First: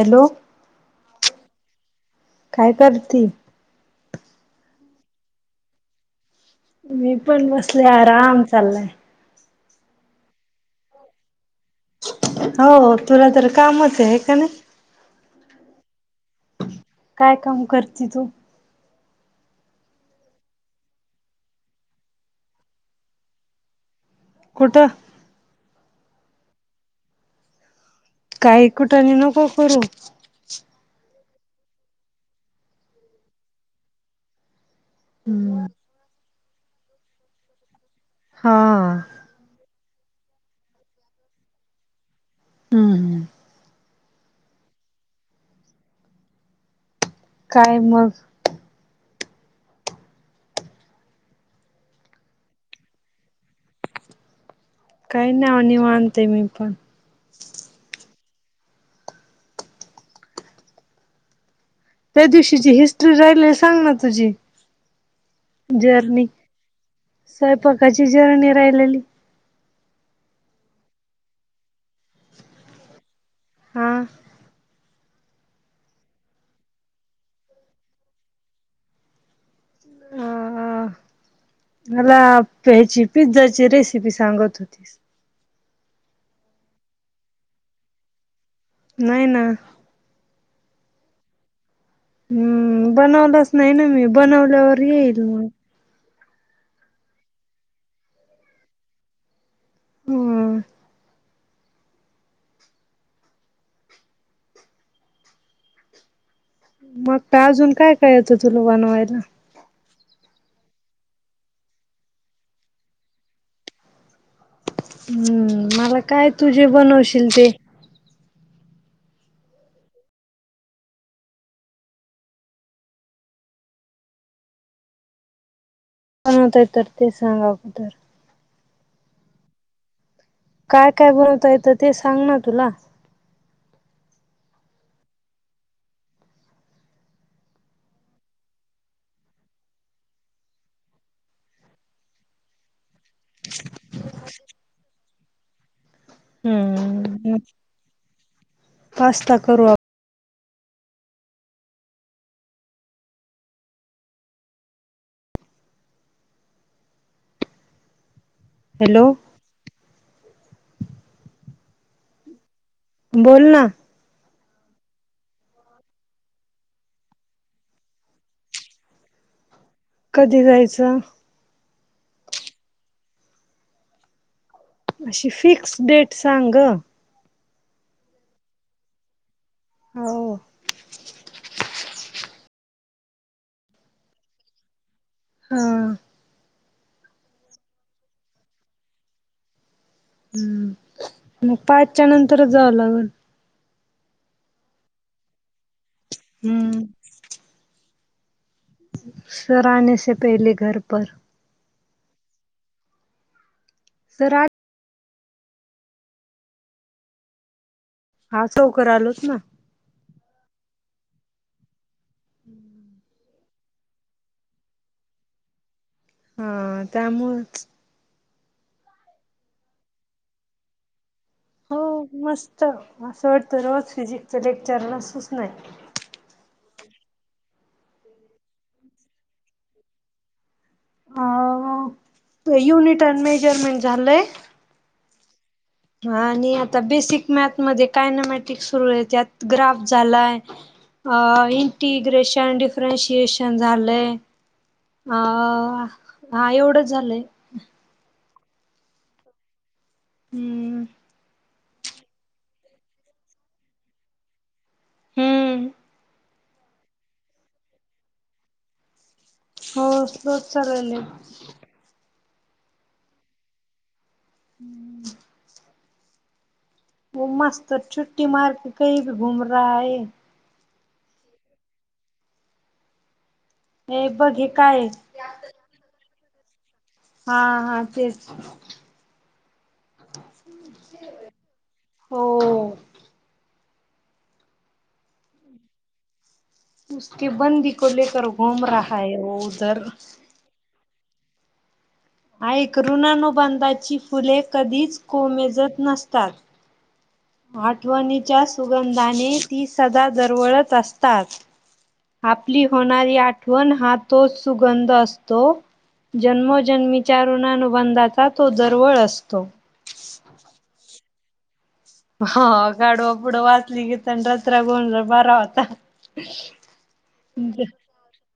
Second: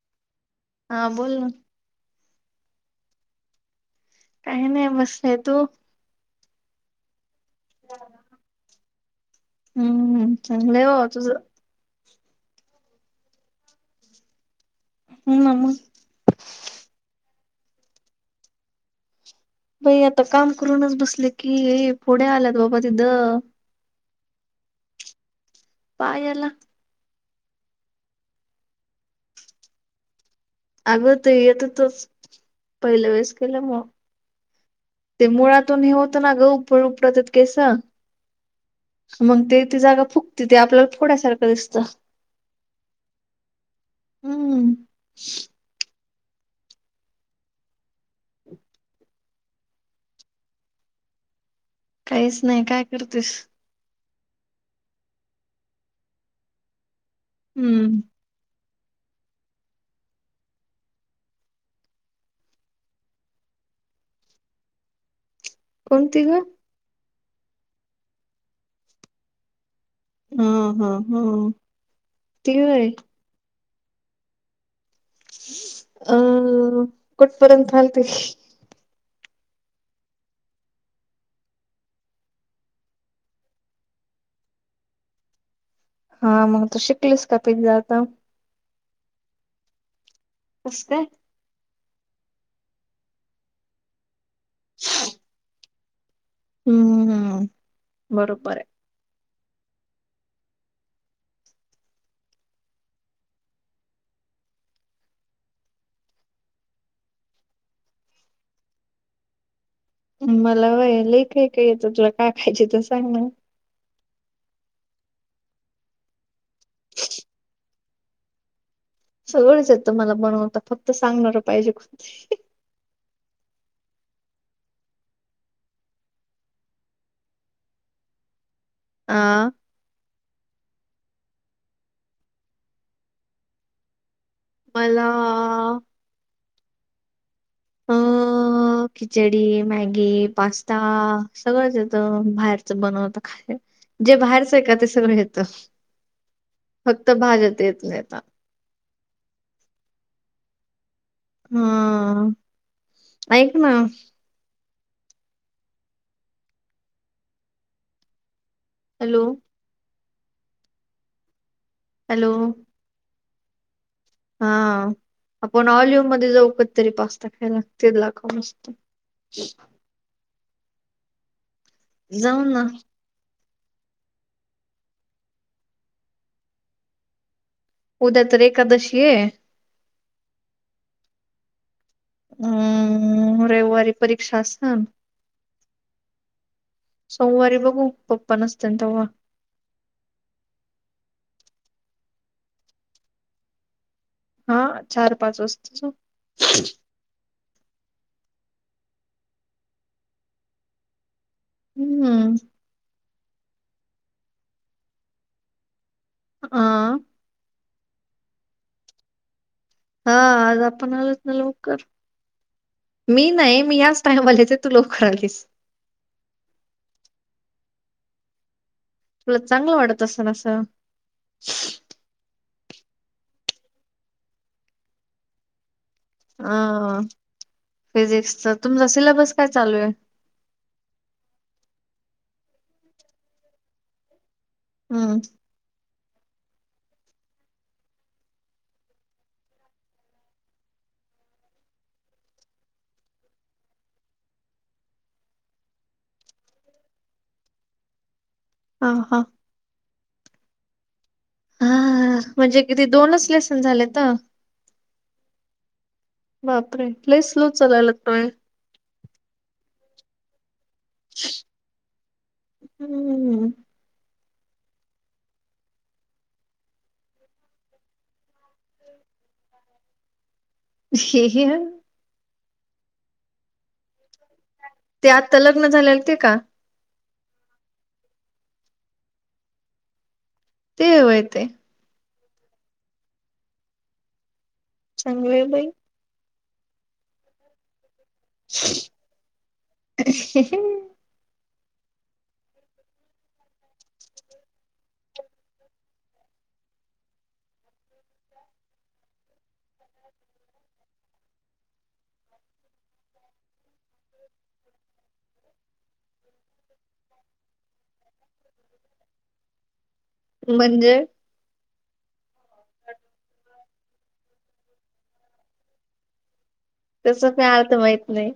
Hello हा बोल ना काय करती काही नाहो बसले तू मी पण बसले आराम चाललाय हम्म चांगलं आहे हो तुझ हो तुला तर कामच आहे का नाही हम काय काम करते तू बाई आता काम करूनच बसले की पुढे आल्यात बाबा तिथं कुठ पायला काही कुठाने नको करू. अगं ते येतं तोच पहिल्या वेळेस केलं मग. ते हम्म. मुळातून हे होतं ना ग फ उपडतात केस. हा हा मग ते ती जागा फुकते ते आपल्याला थोड्यासारखं दिसतं हम्म. हम्म काय मग काहीच नाही काय करतेस? काही नाही आ निवांत आहे मी पण हम्म हम्म त्या दिवशीची हिस्ट्री राहिलेली सांग ना तुझी कोणती जर्नी? ग स्वयंपाकाची जर्णी राहिलेली. हा हा हा ती व्हय. हां अं कुठपर्यंत आलती. अ मला ह्याची पिझ्झाची रेसिपी सांगत होतीस. हा मग त शिकलीस का पिझ्झा आता. नाही ना नस का [unintelligible] हम्म बनवलाच नाही ना मी बनवल्यावर येईल मग हम्म हम्म बरोबर आहे. हम्म मग काय अजून काय काय येतं तुला बनवायला? मला व्हय लय कायकाय येत तुला काय खायच तर सांग हम्म मला काय तुझे बनवशील ते. सगवळच येत मला बणवता फक्त सांगणार पाहिजे कोणतरी. [unintelligible] तर ते सांगागतर आं काय काय बनवता येतं ते सांग ना तुला? मला..? ऊ खिचडी मॅगी पास्ता सगळंच येतं बाहेरच बनव जे बाहेरच आहे का ते सगळं येत. फक्त हम्म भाज्यात येत नाही मला. पास्ता करू आपण. हा ऐक ना. हॅलो! हॅलो! बोल ना. हा आपण ऑल्यव मध्ये जाऊ काधतरी पास्ता खायला लागते ला का मस्त. ह [inaudible] कधी जायचं. जाऊ ना. अशी फिक्स् डेट सांग ग. उद्या तर एकादशी ये. हाव. हम्म रविवारी परीक्षा असल हम्म. सोमवारी बघू पप्पा नसतील तेव्हा हम्म मग पाचच्या नंतरच जावं लागल. हा चार पाच वाजताच हम्म. सर आनेसे पहिले घर पर हम्म. सर आ आह आज लवकर आलोच ना. हा आज आपण आलोच ना लवकर. मी नाही मी याच टाइम येते, तू लवकर आलीस. हा त्यामुळच तुला चांगलं वाटत असल असं हो मस्त असं वाटतं वाटत रोज फिजिक्सच्या लेक्चर असुच नये हां हां फिजिक्सचा तुमचा सिलेबस काय चालू आहे? आहो युनिट एंड मेजरमेंट झालंय. हम्म. हा आणि आता बेसिक मॅथ मध्ये कायनमॅटिक सुरू आहे त्यात ग्राफ झालाय. अह इंटिग्रेशन डिफरेन्शिएशन झालय. अह हां एवढंच झालंय. हा हा. हम्म. हा म्हणजे किती दोनच लेसन झालेत. हम्म बापरे लईच स्लो चालाललात पण. हो स्लोच चालले. हम्म. हम्म वो मास्तर छूट्टी मारके कही भी घुम रहा है हे हील हे बघी काय आहे. ते आत्ता लग्न झालेल ते का हा हा तेच. ते व्हय ते हो. चांगलंय बाई. उसकी बंदी को लेकर घुम रहा है वो उधर. ऐक ऋणानुबंधाची फुले कधीच कोमेजत नसतात. आठवणीच्या सुगंधाने ती सदा दरवळत असतात. आपली होणारी आठवण हा तोच सुगंध असतो. जन्मोजन्मीच्या रुणानुबंधाचा तो दरवळ असतो. म्हणजे? ह गाढवापुढं वाचली गीता आणि रात्रीचा गोंधळ बरा होता. तेच काय अर्थ माहीत नाही.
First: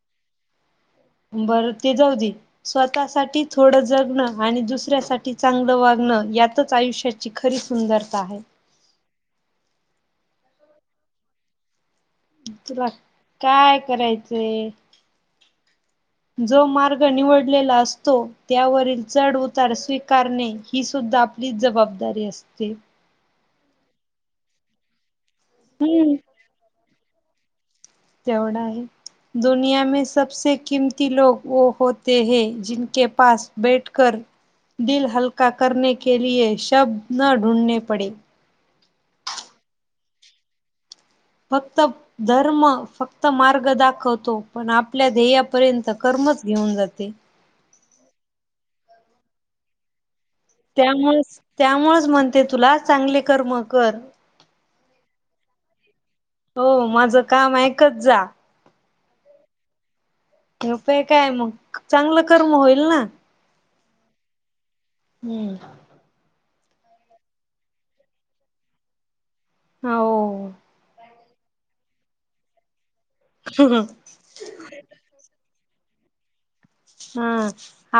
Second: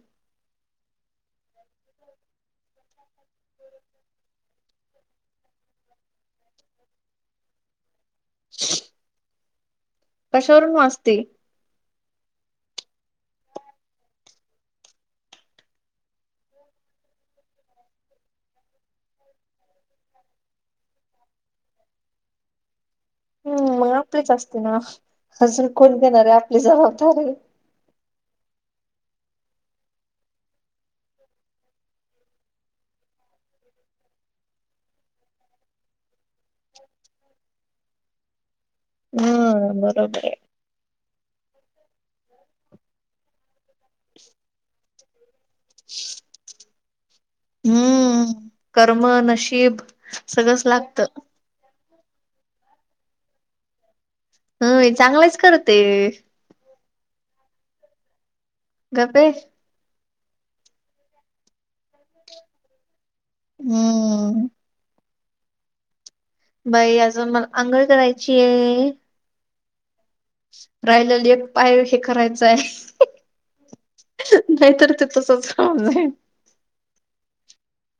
बरं. ते जाऊ दे. स्वतः साठी थोड जगणं. आणि दुसऱ्यासाठी चांगलं वागणं यातच आयुष्य ची खरी सुंदरता आहे. [unintelligible] कशावरून वाचते. तुला काय करायचंय? जो मार्ग निवडलेला असतो. त्यावरील चढ उतार स्वीकारणे. ही सुद्धा आपली जबाबदारी असते. हम. आपलीच असती ना. अजून कोण हम्म. घेणार आहे आपली जबाबदारी. तेवढं आहे. दुनिया मे सबसे किमती लोग वो होते है जिनके पास बैठकर दिल हलका करणे के लिये शब्द न ढूढणे पडे. हम्म. बरोबर आहे. फक्त धर्म फक्त मार्ग दाखवत. पण आपल ध्येय पर्यंत कर्मच घेऊन जाते. हम्म. कर्म, नशीब, सगळंच लागत त्यामुळेच त्यामुळेच म्हणते तुला चांगले कर्म कर. होय. चांगलेच करते. हो. माझं काम ऐकत जा. गप ये. रुपे काय मग चांगलं कर्म होईल ना. हम्. हम्म. बाई अजून मला आंघोळ करायचीये. हो. राहिलेले एक पाय असे घरात जाय. पुरा. नाहीतर ते तसच राहून जाईल. हम्म.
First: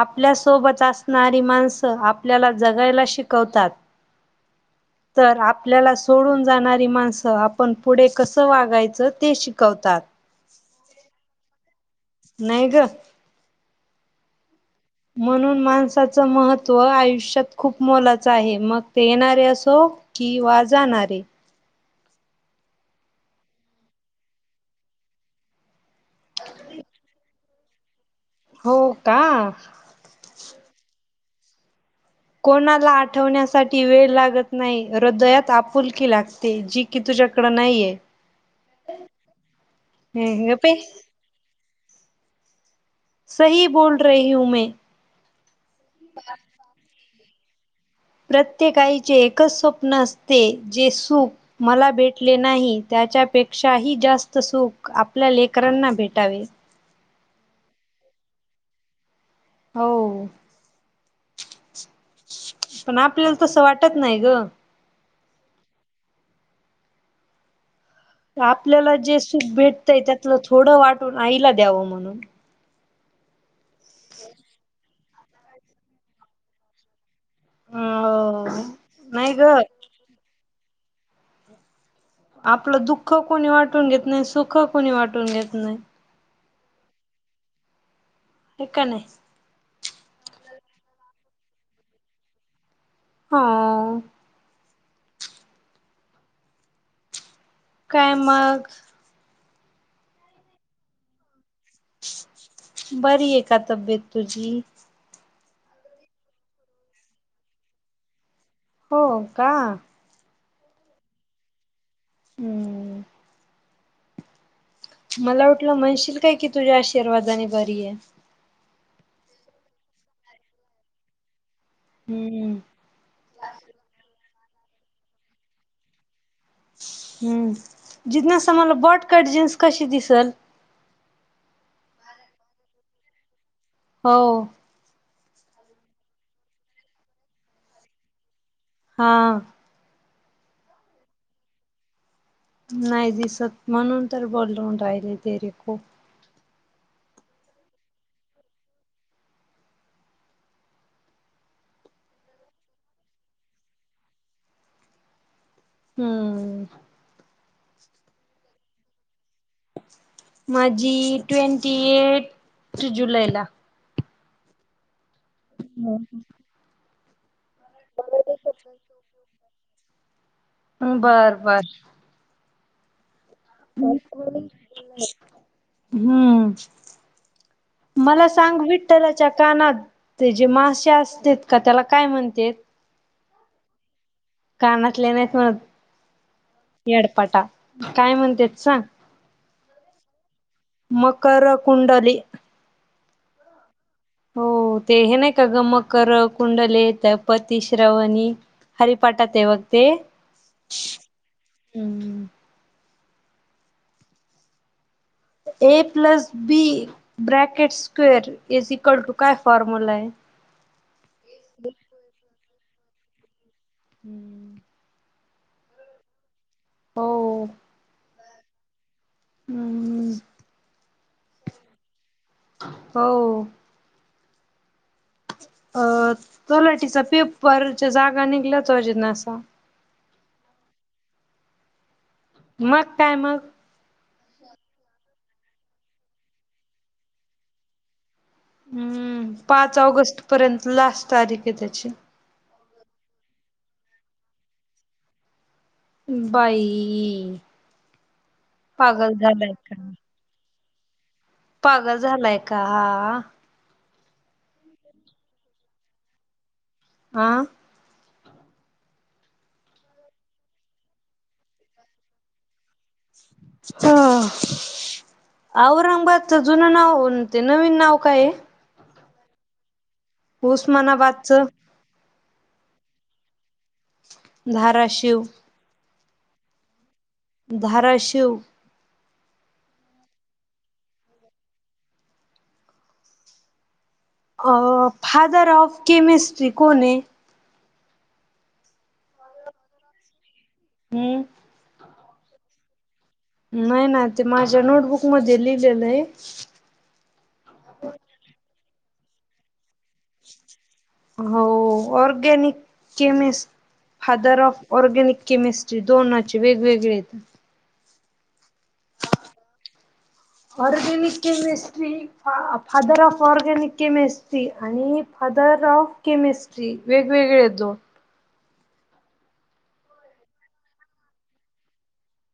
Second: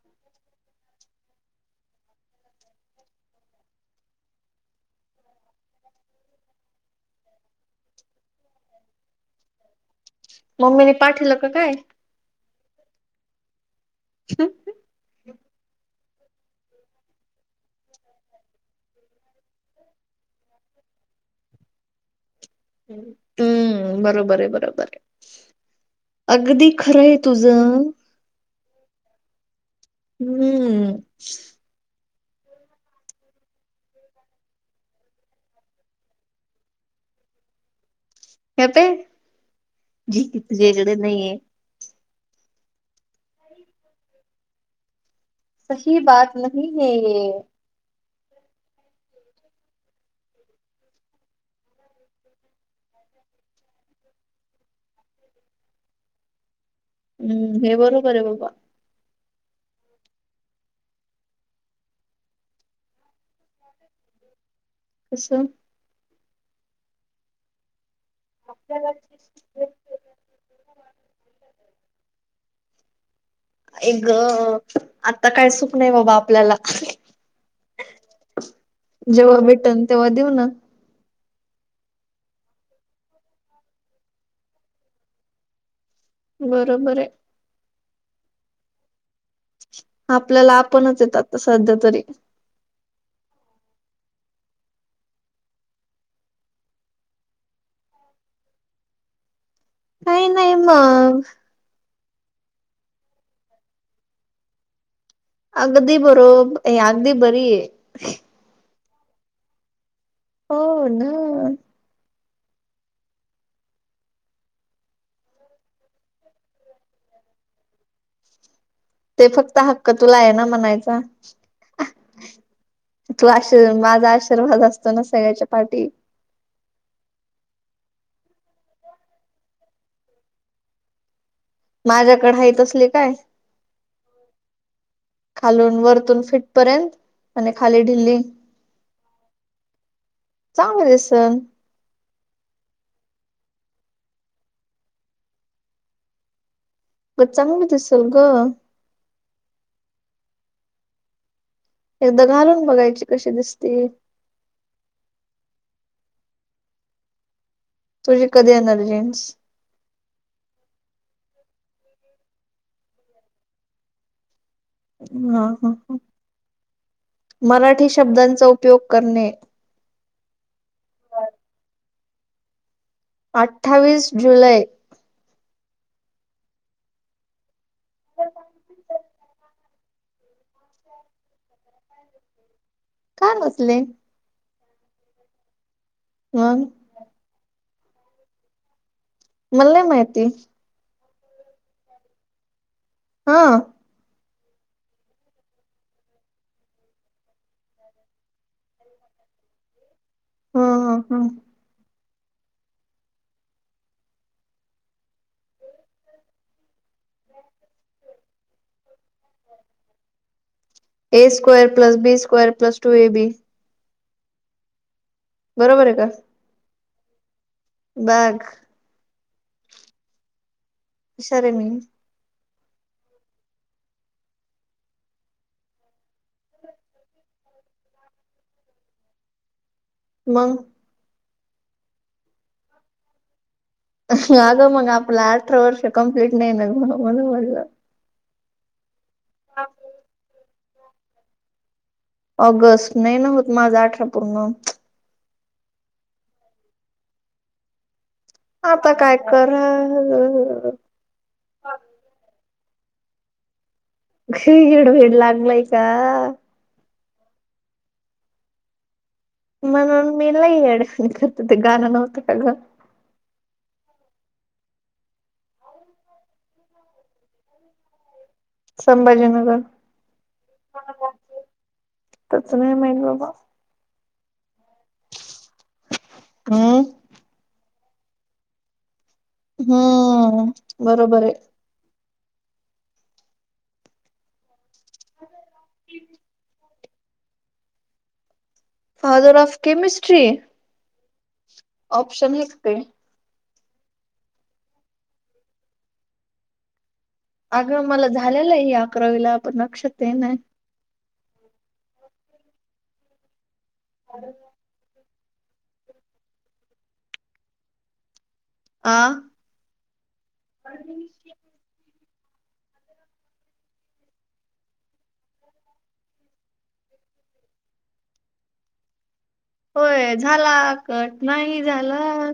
आपल्यासोबत असणारी माणसं आपल्याला जगायला शिकवतात. [inaudible] तर आपल्याला सोडून जाणारी माणसं. आपण पुढे कसं वागायचं ते शिकवतात. मम्मीने पाठवलं का काय? नाही ग. [unintelligible] म्हणून माणसाचं महत् त्व आयुष्यात खूप मोलाचा आहे. मग ते येणारे असो किंवा जाणारे. हम्म. बरोबर आहे. बरोबर आहे. अगदी खरं आहे तुझ. ज हो का, हम्म. कोणाला आठवण्यासाठी वेळ लागत नाही. हृदयात आपुलकी लागते. जी, कि तुझ्याकडं नाहीये. हे पाय हम्म गप्प झ्या ये कडे नाहीये, सही बोल रही हु मै, सही बाात नाही है ये, प्रत्येक आईचे एकच स्वप्न असते जे सुख, मला भेटले नाही त्याच्यापेक्षाही जास्त सुूख आपल्या लेकरांना भेटावे, हम्म हे बरोबर आहे बाबा, हो, पण आपल्याला तस वाटत नाही ग, कस आपल्याला जे सुप भेटतंय त्यातलं थोडं वाटून आईला द्यावं म्हणून, आए ग आता काय सुक नाही बाबा आपल्याला, अ नाही जेव्हा ग भेटन तेव्हा देऊ ना, आपलं दुःख कोणी वाटून घेत नाही सुख कोणी वाटून घेत नाही. बरोबर ऐ. हो का नाही? आपल्याला आपणच येत आता सध्या तरी हाहाहा काय मग अरे नाही मग बरी ऐ का तब्येत तुझी अगदी बरो ए अगदी बरी ऐ. हो का? हो न हूहू मला वाटलं म्हणशील काय कि तुझ्या आशीर्वादाने बरी ऐ ते फक्त हक्क तुला आहे ना म्हणायचा. हूहू तू आशी माझ्या आशीर्वाद असतो ना सगळ्याच्या पाठीशी. हम्म जिजनास मला बॉटकट जीन्स कशी दिसेल? माझ्याकडे हाय तसली काय? हो खालून वरतून फिट पर्यंत आणि खाली ढिली. हाहा चांगली दिसल. नाही दिसत म्हणून तर बोलून राहिले ते रे खूप मग चांगली दिसेल ग एकदा घालून बघायची कशी दिसते. हम्म तुझी कधी येणार जीन्स. माझी टै़वटी ऐट टु जुलै ला. ह ह ह हो. मराठी शब्दांचा उपयोग करणे. बर बर अठ्ठावीस जुलै. हम्म मला सांग विठ्ठलाच्या कानात ते जे मासे असत्यात का त्याला काय म्हणतेत काय मचले काय मचले नाहीत म्हणत मग येडपाटा काय म्हणत्यात सांग मला नाही माहिती मकर कुंडली हा हो ते हे नाही का ग मकर कुंडले येत पतीश्रवणी हरी पाठात हाय बघ ते हू हू हू [inaudible] ए plus B bracket square is equal to काय फॉर्म्युला हाय A square plus B square plus two A बी [inaudible] बरोबर हाय का हो बघ हू हू हुशार हाय मी हो अ तलाठीचा पेपरच्या जागा निघल्याच जे नासा मग मग काय मग अगं मग आपलं अठरा वर्ष कम्प्लीट नाही ना म्हणून म्हटलं हू पाच ऑगस्ट पर्यंत लास्ट तारीख हाय त्याची ऑगस्ट नाही ना होत माझं अठरा पूर्ण बाई आता पागल काय झालाय कर का? पागल झालाय का येड बेड लागलय का हा म्हणून मी लय येड्यासारख ते गाणं नव्हतं का ग अ औरंगाबादच जुन नाव ते नवीन नाव काय ये संभाजीनगर उस्मानाबादचं त्याच नाही माहीत बाबा धाराशिव हू धाराशिव हू बरोबरये अ फादर ऑफ केमिस्ट्री कोणये father of chemistry who option हाइत काय नाही ना ते माझ्या नोटबुक मध्ये लिहलेले ये. अग मला झालेला आहे अकरावीला पण लक्षात ये ना. हो organic chemist father of organic chemistry दोनाची वेगवेगळे येत. आं..? Organic chemistry. Father of organic chemistry आणि फादर ऑफ केमिस्ट्री वेगवेगळे येत. होय झाला कट नाही झाला.